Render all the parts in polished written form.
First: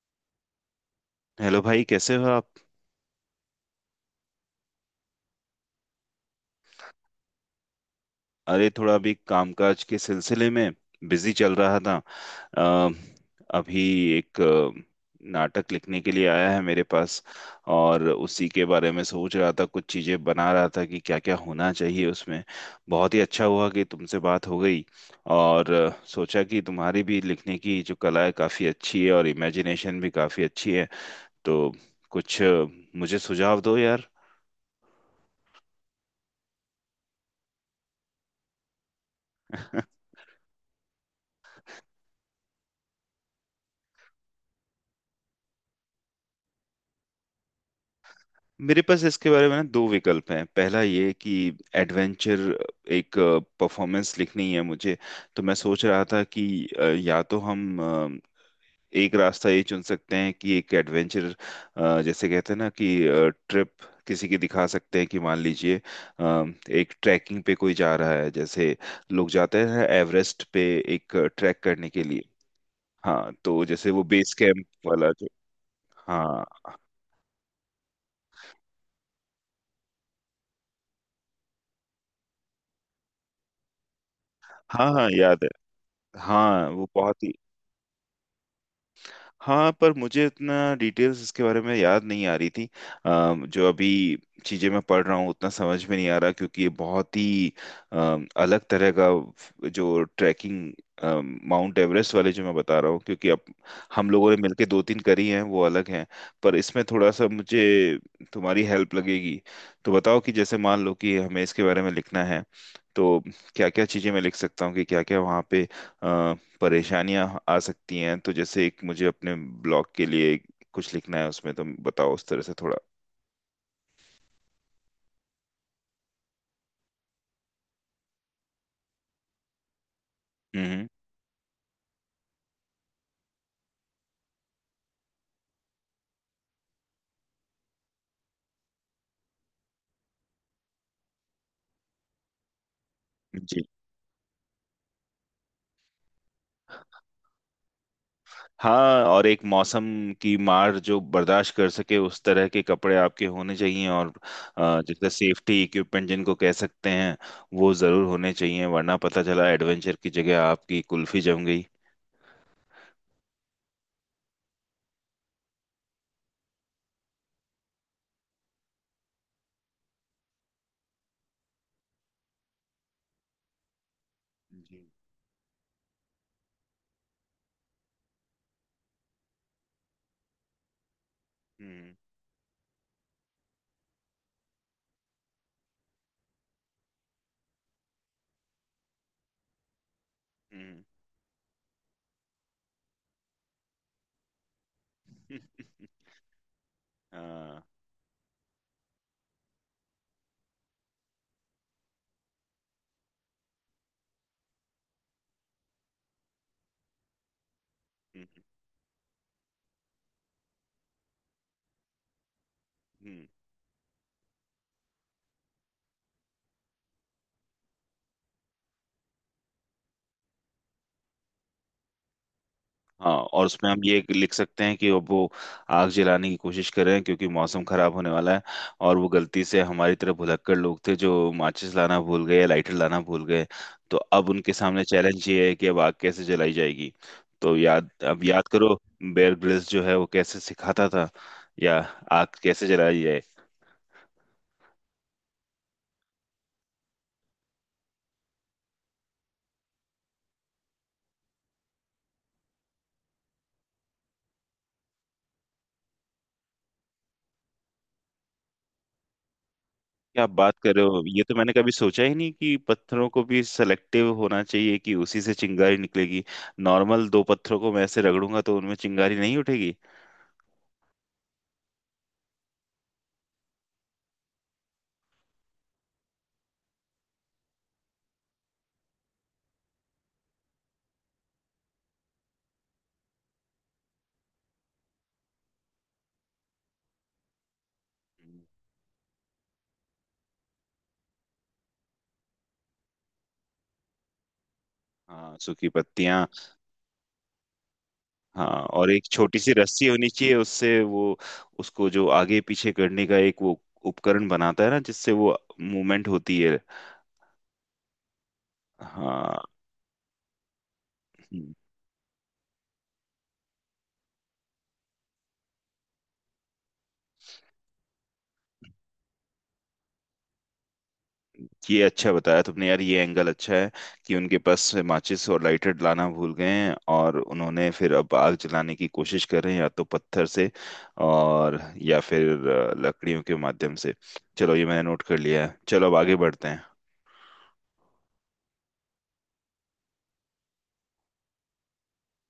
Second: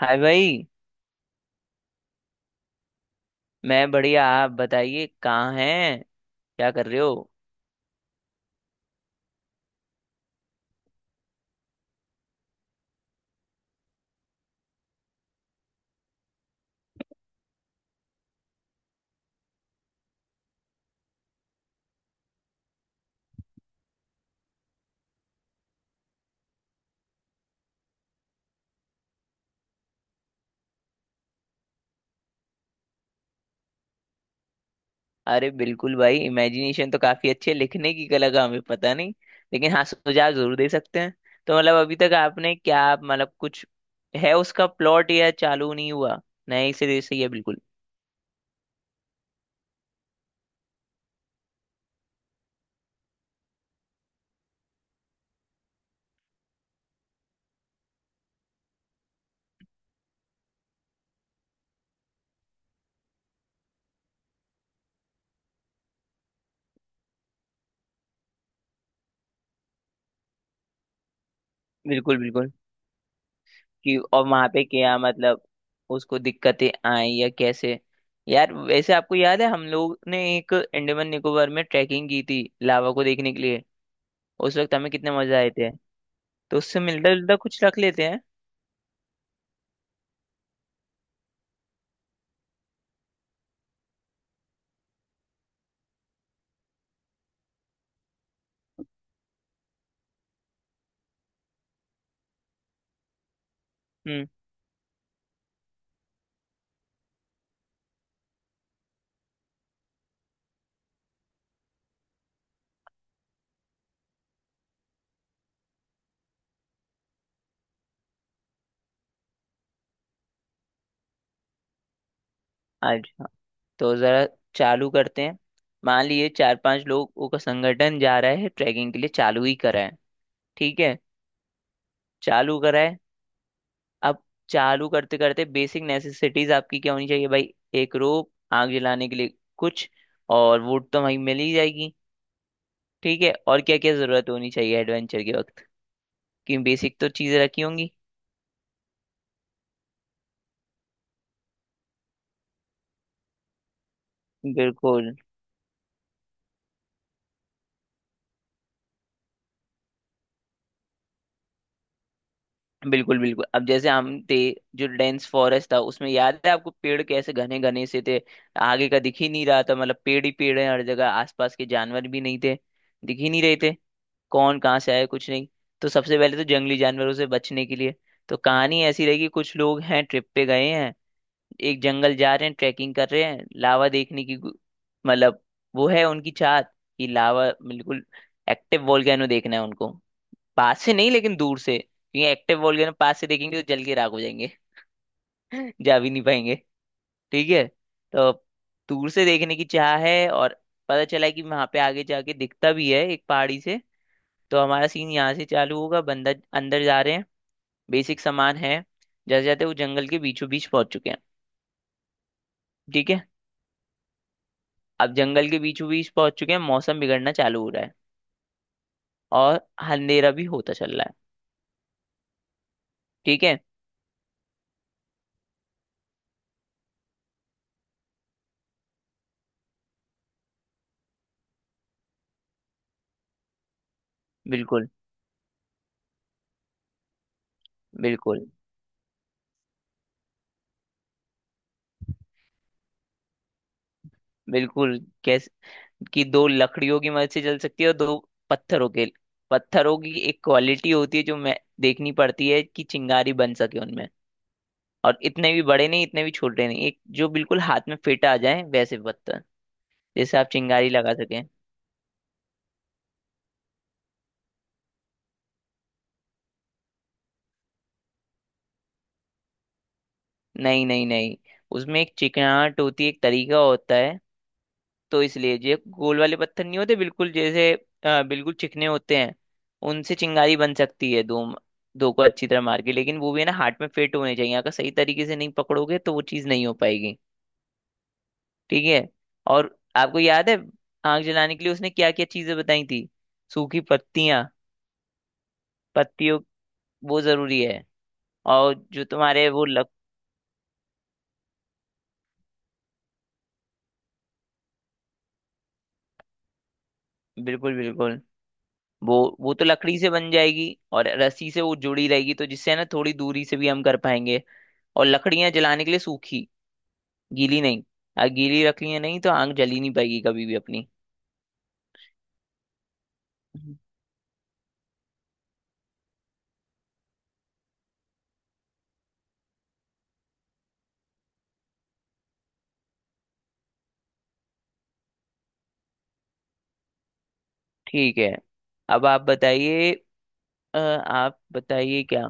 हाय भाई। हेलो भाई, कैसे हो आप। मैं बढ़िया, आप बताइए, कहाँ हैं, क्या कर रहे हो। अरे थोड़ा अभी कामकाज के सिलसिले में बिजी चल रहा था। अ, अभी एक नाटक लिखने के लिए आया है मेरे पास, और उसी के बारे में सोच रहा था, कुछ चीजें बना रहा था कि क्या क्या होना चाहिए उसमें। बहुत ही अच्छा हुआ कि तुमसे बात हो गई, और सोचा कि तुम्हारी भी लिखने की जो कला है काफी अच्छी है और इमेजिनेशन भी काफी अच्छी है। तो कुछ मुझे सुझाव दो यार। अरे बिल्कुल भाई, इमेजिनेशन तो काफी अच्छी है, लिखने की कला का हमें पता नहीं। लेकिन हाँ, सुझाव जरूर दे सकते हैं। तो मतलब अभी तक आपने क्या, मतलब कुछ है उसका प्लॉट या चालू नहीं हुआ? नहीं, सिरे से ही है बिल्कुल। मेरे पास इसके बारे में ना दो विकल्प हैं। पहला ये कि एडवेंचर, एक परफॉर्मेंस लिखनी है मुझे। तो मैं सोच रहा था कि या तो हम एक रास्ता ये चुन सकते हैं कि एक एडवेंचर, जैसे कहते हैं ना कि ट्रिप किसी की दिखा सकते हैं। कि मान लीजिए अ, एक ट्रैकिंग पे कोई जा रहा है, जैसे लोग जाते हैं एवरेस्ट पे एक ट्रैक करने के बिल्कुल लिए। बिल्कुल। हाँ, तो जैसे कि वो और बेस वहां पे कैंप क्या, वाला जो। मतलब उसको हाँ दिक्कतें आई या कैसे? यार वैसे आपको याद है, हम लोग ने एक अंडमान निकोबार में ट्रैकिंग की थी लावा को देखने के लिए। उस वक्त हाँ, हमें हाँ कितने मजा याद है। आए थे। तो हाँ उससे वो मिलता बहुत ही। जुलता कुछ रख लेते हैं। हाँ, पर मुझे इतना डिटेल्स इसके बारे में याद नहीं आ रही थी। जो अभी चीजें मैं पढ़ रहा हूँ उतना समझ में नहीं आ रहा, क्योंकि ये बहुत ही अलग तरह का जो ट्रैकिंग माउंट एवरेस्ट वाले जो मैं बता रहा हूँ, क्योंकि अब हम हम्म। लोगों ने मिलके दो तीन करी हैं वो अलग हैं। पर इसमें थोड़ा सा मुझे तुम्हारी हेल्प लगेगी। तो बताओ कि जैसे मान लो कि हमें इसके बारे में लिखना है तो क्या क्या चीजें मैं लिख सकता हूँ, कि क्या क्या वहाँ पे परेशानियां आ सकती हैं। तो जैसे एक मुझे अपने ब्लॉग के लिए कुछ लिखना है, उसमें तुम बताओ उस तरह से थोड़ा। अच्छा, तो जरा चालू करते हैं। मान लिए चार पांच लोगों का संगठन जा रहा है ट्रैकिंग के लिए, चालू ही करा है। ठीक हम्म। है, चालू करा है। अब चालू करते करते बेसिक नेसेसिटीज आपकी क्या होनी चाहिए भाई? एक रोप, आग जलाने के लिए कुछ, और वुड तो वहीं मिल ही जाएगी। ठीक है, और जी। क्या क्या जरूरत होनी चाहिए एडवेंचर के वक्त? क्योंकि बेसिक तो चीजें रखी होंगी। हाँ और एक मौसम की मार जो बर्दाश्त कर सके उस तरह के कपड़े आपके होने चाहिए, और जैसे बिल्कुल सेफ्टी इक्विपमेंट जिनको कह सकते हैं वो जरूर होने चाहिए, वरना पता चला एडवेंचर की जगह आपकी कुल्फी जम गई। बिल्कुल। बिल्कुल अब जैसे हम थे, जो डेंस फॉरेस्ट था उसमें, याद है आपको पेड़ कैसे घने घने से थे? आगे का दिख ही नहीं रहा था, मतलब पेड़ ही पेड़ है हर जगह, आसपास के जानवर भी नहीं थे, दिख ही नहीं रहे थे, कौन कहाँ जी। से आया कुछ नहीं। तो सबसे पहले तो जंगली जानवरों से बचने के लिए। तो कहानी ऐसी रही कि कुछ लोग हैं, ट्रिप पे गए हैं, एक हम्म। जंगल जा रहे हैं, ट्रैकिंग कर रहे हैं, लावा देखने की गु-, मतलब वो है उनकी चाहत कि लावा बिल्कुल, एक्टिव वोल्केनो देखना है उनको। पास हम्म। से नहीं लेकिन दूर से, क्योंकि एक्टिव वोल्केनो पास से देखेंगे तो जल के राख हो जाएंगे। जा भी नहीं पाएंगे। ठीक हाँ। है, तो दूर से देखने की चाह है, और पता चला कि वहां पे आगे जाके दिखता भी है एक पहाड़ी से। तो हमारा सीन यहाँ से चालू होगा, बंदा अंदर जा रहे हैं, बेसिक हम्म, सामान है। जैसे जाते, वो जंगल के बीचों बीच पहुंच चुके हैं। ठीक हम्म। है। अब जंगल के बीचों बीच पहुंच चुके हैं, मौसम बिगड़ना चालू हो रहा है, और अंधेरा भी होता चल रहा है। हाँ ठीक और है। उसमें हम ये लिख सकते हैं कि अब वो आग जलाने की कोशिश कर रहे हैं क्योंकि मौसम खराब होने वाला है। और वो गलती से हमारी तरह भुलक्कड़ लोग थे जो माचिस लाना भूल गए, लाइटर लाना भूल गए। तो अब उनके सामने बिल्कुल। चैलेंज ये है कि अब आग कैसे जलाई जाएगी। तो याद अब बिल्कुल याद करो बेयर ग्रिल्स जो है वो कैसे सिखाता था, या आग कैसे जलाई जाए। बिल्कुल, कैसे? कि दो लकड़ियों की मदद से चल सकती है, और दो पत्थरों के, पत्थरों की एक क्वालिटी होती है जो मैं देखनी पड़ती है कि चिंगारी बन सके उनमें। और इतने भी बड़े नहीं, इतने भी छोटे नहीं, एक जो बिल्कुल हाथ में फिट आ जाए वैसे पत्थर, क्या आप जैसे आप बात कर रहे चिंगारी हो! लगा ये तो सकें। मैंने कभी सोचा ही नहीं कि पत्थरों को भी सेलेक्टिव होना चाहिए कि उसी से चिंगारी निकलेगी। नॉर्मल दो पत्थरों को मैं ऐसे रगड़ूंगा तो उनमें चिंगारी नहीं उठेगी। नहीं नहीं नहीं, उसमें एक चिकनाहट होती है, एक तरीका होता है। तो इसलिए ये गोल वाले पत्थर नहीं होते, बिल्कुल जैसे बिल्कुल चिकने होते हैं, उनसे चिंगारी बन सकती है। दो, दो को अच्छी तरह मार के, लेकिन वो भी है ना, हाथ में फिट होने चाहिए। अगर सही तरीके से नहीं पकड़ोगे तो वो चीज़ नहीं हो पाएगी। ठीक है। और आपको याद है, आग जलाने के लिए उसने क्या क्या चीज़ें बताई थी? सूखी पत्तियां, हाँ, सूखी पत्तियां। पत्तियों, वो जरूरी है। हाँ, और और एक जो छोटी तुम्हारे सी वो रस्सी लक, होनी चाहिए उससे वो, उसको जो आगे पीछे करने का एक वो उपकरण बनाता है ना, जिससे वो मूवमेंट होती है। बिल्कुल बिल्कुल। वो हाँ। वो तो लकड़ी से बन जाएगी, और रस्सी हम्म। से वो जुड़ी रहेगी तो जिससे है ना, थोड़ी दूरी से भी हम कर पाएंगे। और लकड़ियां जलाने के लिए सूखी, गीली नहीं, गीली रख लिया नहीं तो आग जली नहीं पाएगी कभी भी अपनी। ये अच्छा बताया तुमने यार, ये एंगल अच्छा है, हम्म। कि उनके पास से माचिस और लाइटर लाना भूल गए हैं और उन्होंने फिर अब आग जलाने की कोशिश कर रहे हैं, या तो पत्थर से और, या फिर लकड़ियों के माध्यम से। चलो ये मैंने नोट कर लिया है, चलो अब आगे बढ़ते हैं। ठीक है। अब आप बताइए, आप बताइए क्या।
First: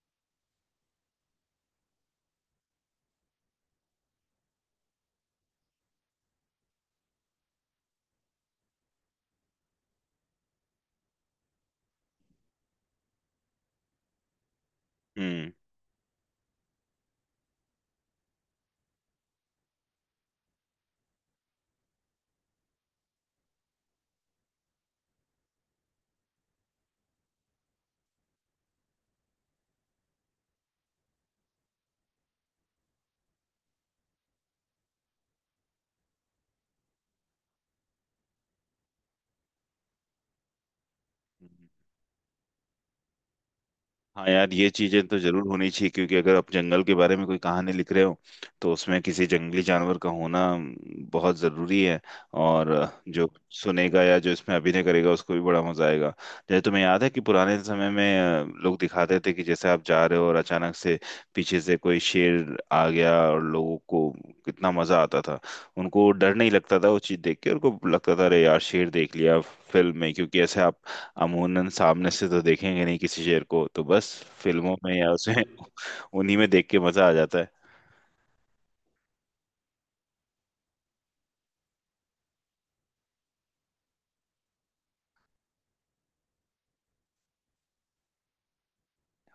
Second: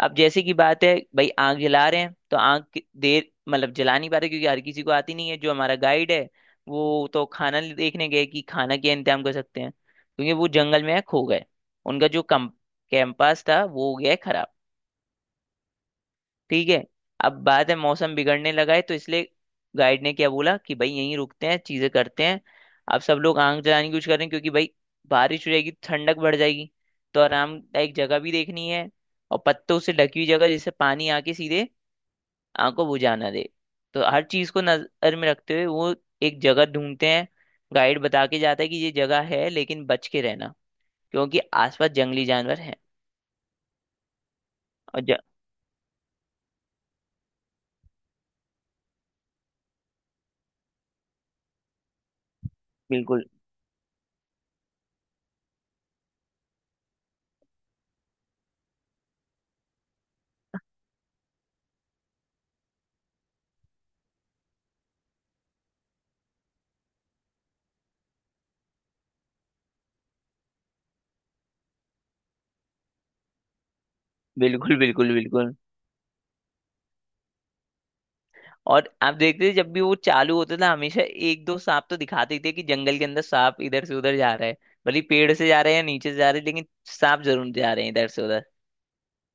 अब जैसे की बात है भाई, आग जला रहे हैं तो आग कि-, देर, मतलब जला नहीं पाते क्योंकि हर किसी को आती नहीं है। जो हमारा गाइड है, वो तो खाना ले-, देखने गए कि खाना क्या इंतजाम कर सकते हैं क्योंकि वो जंगल में खो गए। उनका जो कम, कैंपस था वो हो गया है खराब। हम्म। ठीक है, अब बात है मौसम बिगड़ने लगा है, तो इसलिए गाइड ने क्या बोला कि भाई यहीं रुकते हैं, चीजें करते हैं। अब सब लोग आग जलाने की कोशिश कर रहे हैं क्योंकि भाई बारिश हो जाएगी तो ठंडक बढ़ जाएगी। तो आरामदायक जगह भी देखनी है, और पत्तों से ढकी हुई जगह जिससे पानी आके सीधे आग को बुझा ना दे। तो हर चीज को नजर में रखते हुए वो एक जगह ढूंढते हैं। गाइड बता के जाता है कि ये जगह है, लेकिन बच के रहना क्योंकि आसपास जंगली जानवर हैं। हाँ यार, ये और चीजें तो ज... जरूर होनी चाहिए क्योंकि अगर आप जंगल के बारे में कोई कहानी लिख रहे हो तो उसमें किसी जंगली जानवर का होना बहुत जरूरी है। और बिल्कुल जो सुनेगा या जो इसमें अभिनय करेगा उसको भी बड़ा मजा आएगा। जैसे तुम्हें याद है कि पुराने समय में लोग दिखाते थे कि जैसे आप जा रहे हो और अचानक से पीछे से कोई शेर आ गया, और लोगों को कितना मजा आता था। उनको डर नहीं लगता था, वो चीज देख के उनको लगता था अरे यार शेर देख लिया फिल्म में, क्योंकि ऐसे आप अमूनन सामने से तो देखेंगे नहीं किसी शेर को, तो बस फिल्मों बिल्कुल। में या बिल्कुल उसमें बिल्कुल। उन्हीं में देख के मजा आ जाता है। और आप देखते थे, जब भी वो चालू होता था, हमेशा एक दो सांप तो दिखाते ही थे कि जंगल के अंदर सांप इधर से उधर जा रहा है। भले ही पेड़ से जा रहे हैं या नीचे से जा रहे हैं, लेकिन सांप जरूर जा रहे हैं इधर से उधर।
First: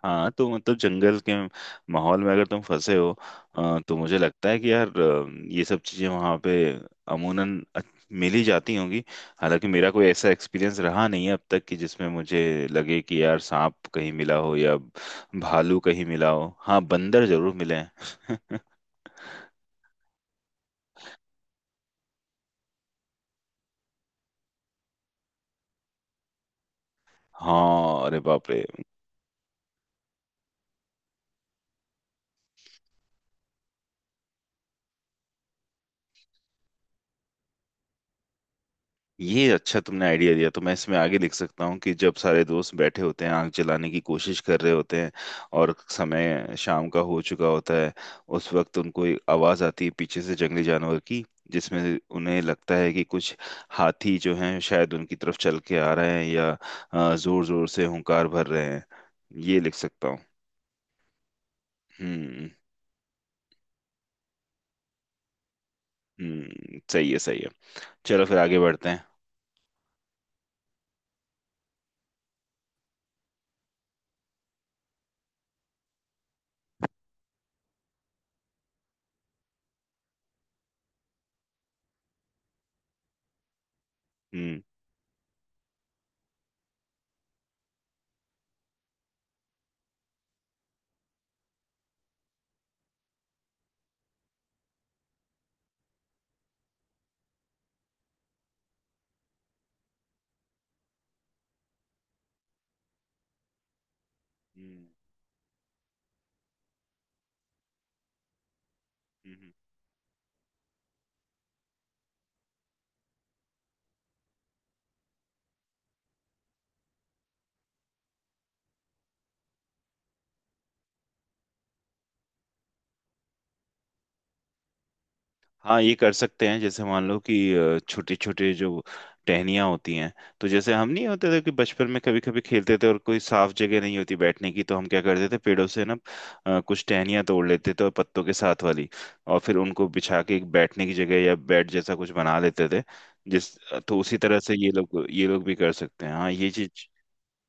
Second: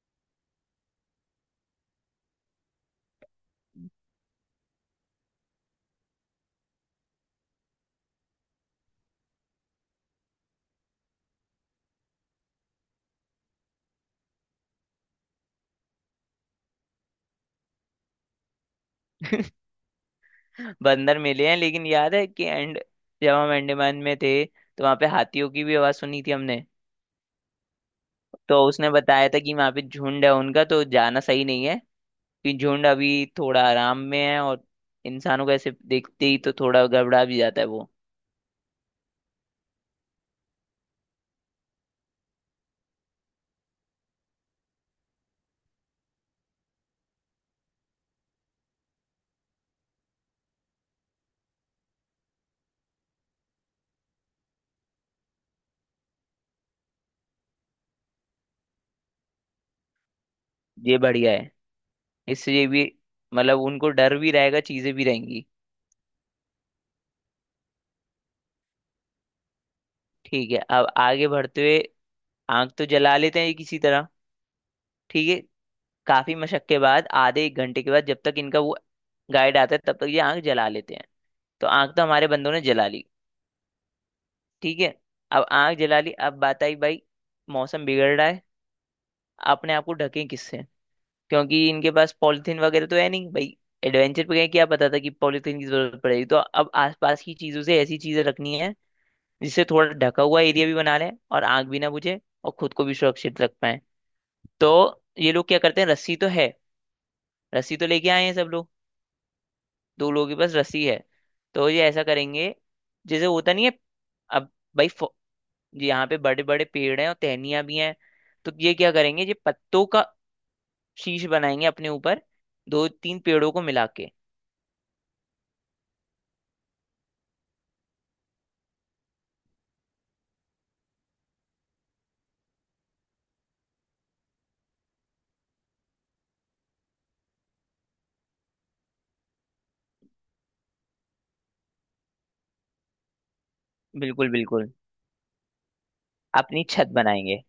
हाँ तो मतलब जंगल के माहौल में अगर तुम फंसे हो तो मुझे लगता है कि यार ये सब चीजें वहाँ पे अमूनन मिल ही जाती होंगी। हालांकि मेरा कोई ऐसा एक्सपीरियंस रहा नहीं है अब तक कि जिसमें मुझे लगे कि यार सांप कहीं मिला हो या भालू कहीं मिला हो। हाँ, बंदर जरूर मिले हैं। बंदर मिले हैं, लेकिन याद है कि एंड, जब हम अंडमान में थे तो वहां पे हाथियों की भी आवाज सुनी थी हमने। हाँ, अरे बाप रे। तो उसने बताया था कि वहां पे झुंड है उनका, तो जाना सही नहीं है। कि झुंड अभी थोड़ा आराम में है, और इंसानों को ऐसे देखते ही तो थोड़ा गड़बड़ा भी जाता है वो। ये अच्छा तुमने आइडिया दिया, तो मैं इसमें आगे लिख सकता हूँ कि जब सारे दोस्त बैठे होते हैं आग जलाने की कोशिश कर रहे होते हैं और समय शाम का हो चुका होता है, उस वक्त उनको एक आवाज़ आती है पीछे से जंगली जानवर की, जिसमें उन्हें लगता है कि कुछ हाथी जो हैं शायद उनकी तरफ चल के आ रहे हैं या ज़ोर ज़ोर से हुंकार भर रहे हैं। ये लिख सकता हूँ। ये बढ़िया है। हम्म। इसलिए भी, मतलब उनको डर भी रहेगा, चीजें भी रहेंगी। हम्म, सही है, सही है। चलो फिर आगे बढ़ते हैं। ठीक है, अब आगे बढ़ते हुए आग तो जला लेते हैं किसी तरह। ठीक है, काफी मशक के बाद, आधे एक घंटे के बाद जब तक इनका वो गाइड आता है, तब तक ये आग जला लेते हैं। तो आग तो हमारे बंदों ने जला ली। हम्म। ठीक है, अब आग जला ली। अब बात आई भाई, मौसम बिगड़ रहा है, अपने आप को ढकें किससे? क्योंकि इनके पास पॉलिथीन वगैरह तो है नहीं भाई, एडवेंचर पे गए, क्या पता था कि पॉलिथीन की जरूरत पड़ेगी। तो अब आसपास की चीजों से ऐसी चीजें रखनी है जिससे थोड़ा ढका हुआ एरिया भी बना लें, और आग भी ना बुझे, और खुद को भी सुरक्षित रख पाए। तो हम्म, ये लोग क्या करते हैं, रस्सी तो है, रस्सी तो लेके आए हैं सब लोग। हम्म, हम्म। दो लोगों के पास रस्सी है। तो ये ऐसा करेंगे, जैसे होता नहीं है। अब भाई फ-, यहाँ पे बड़े बड़े पेड़ हैं और टहनियाँ भी हैं। तो ये क्या करेंगे, ये पत्तों का शीश बनाएंगे अपने ऊपर, दो तीन पेड़ों को मिला के। हाँ ये कर सकते हैं। जैसे मान लो कि छोटे छोटे जो टहनियाँ होती हैं, तो जैसे हम नहीं होते थे कि बचपन में कभी कभी खेलते थे और कोई साफ जगह नहीं होती बैठने की, तो हम क्या करते थे पेड़ों से ना कुछ टहनियाँ तोड़ लेते थे, और पत्तों के साथ वाली, और फिर उनको बिछा के एक बैठने की जगह या बेड जैसा कुछ बना लेते थे जिस। तो उसी बिल्कुल तरह से बिल्कुल, ये लोग भी कर सकते हैं, हाँ ये अपनी छत चीज। बनाएंगे।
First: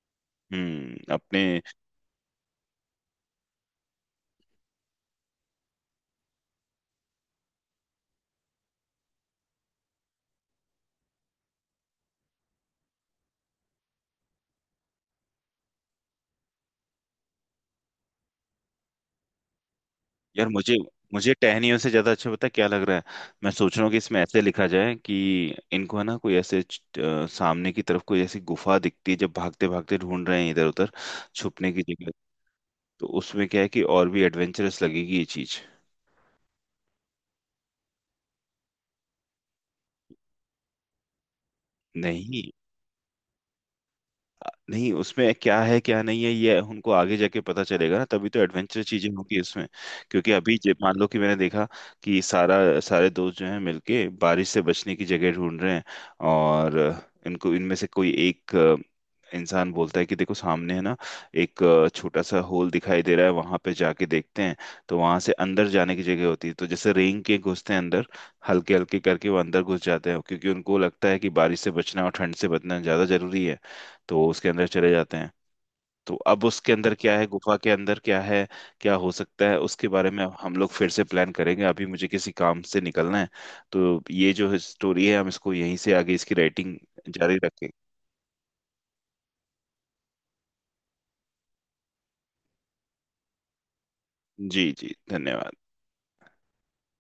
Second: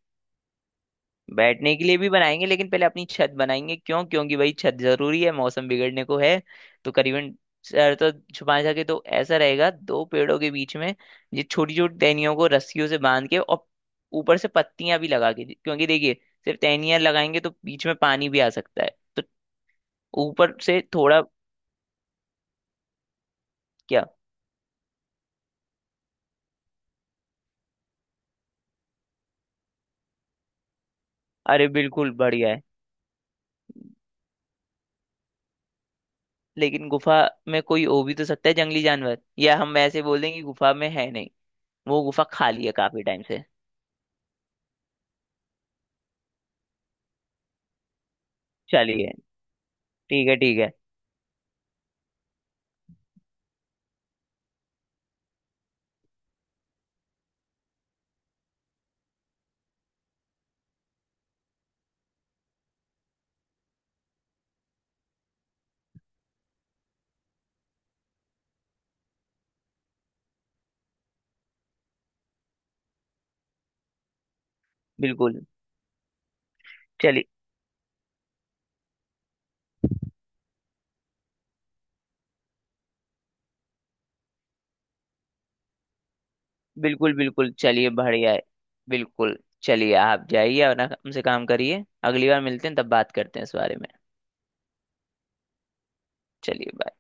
हम्म, अपने। बैठने के लिए भी बनाएंगे, लेकिन पहले अपनी छत बनाएंगे। क्यों? क्योंकि भाई छत जरूरी है, मौसम बिगड़ने को है। तो करीबन सर तो छुपा सके, तो ऐसा रहेगा दो पेड़ों के बीच में ये छोटी छोटी टहनियों को रस्सियों से बांध के, और ऊपर से पत्तियां भी लगा के, क्योंकि देखिए सिर्फ टहनियां लगाएंगे तो बीच में पानी भी आ सकता है। तो यार ऊपर मुझे से थोड़ा, मुझे टहनियों से ज्यादा अच्छा पता है क्या लग रहा है। मैं सोच रहा हूँ कि क्या? इसमें ऐसे लिखा जाए कि इनको है ना कोई ऐसे सामने की तरफ कोई ऐसी गुफा दिखती है, जब भागते भागते ढूंढ रहे हैं इधर उधर अरे छुपने की जगह। बिल्कुल, बढ़िया है। तो उसमें क्या है कि और भी एडवेंचरस लगेगी ये चीज। लेकिन गुफा में कोई हो भी तो सकता है जंगली जानवर, या हम ऐसे बोल दें कि गुफा में है नहीं, वो गुफा नहीं, खाली है काफी टाइम से। नहीं उसमें क्या है क्या नहीं है ये उनको आगे जाके पता चलेगा ना, तभी तो एडवेंचर चीजें चलिए, होंगी उसमें। ठीक क्योंकि है अभी ठीक है। मान लो कि मैंने देखा कि सारा सारे दोस्त जो हैं मिलके बारिश से बचने की जगह ढूंढ रहे हैं, और इनको इनमें से कोई एक इंसान बोलता है कि देखो सामने है ना, एक छोटा सा होल दिखाई दे रहा है, वहां पे जाके देखते हैं। तो वहां से अंदर जाने की जगह होती है, तो जैसे रेंग के घुसते हैं अंदर, हल्के हल्के करके वो अंदर घुस जाते हैं, क्योंकि उनको लगता है कि बारिश से बचना और ठंड से बचना ज्यादा जरूरी है। तो उसके अंदर चले जाते हैं। बिल्कुल। तो अब उसके अंदर क्या चलिए। है, गुफा के अंदर क्या है, क्या हो सकता है, उसके बारे में हम लोग फिर से प्लान करेंगे। अभी मुझे किसी काम से निकलना है। तो ये जो स्टोरी है हम इसको यहीं से आगे इसकी राइटिंग बिल्कुल जारी बिल्कुल, रखेंगे। चलिए, बढ़िया है। बिल्कुल। चलिए, आप जाइए, अपना हमसे काम करिए, अगली बार मिलते हैं तब बात करते हैं इस बारे में। जी जी, धन्यवाद। चलिए, बाय।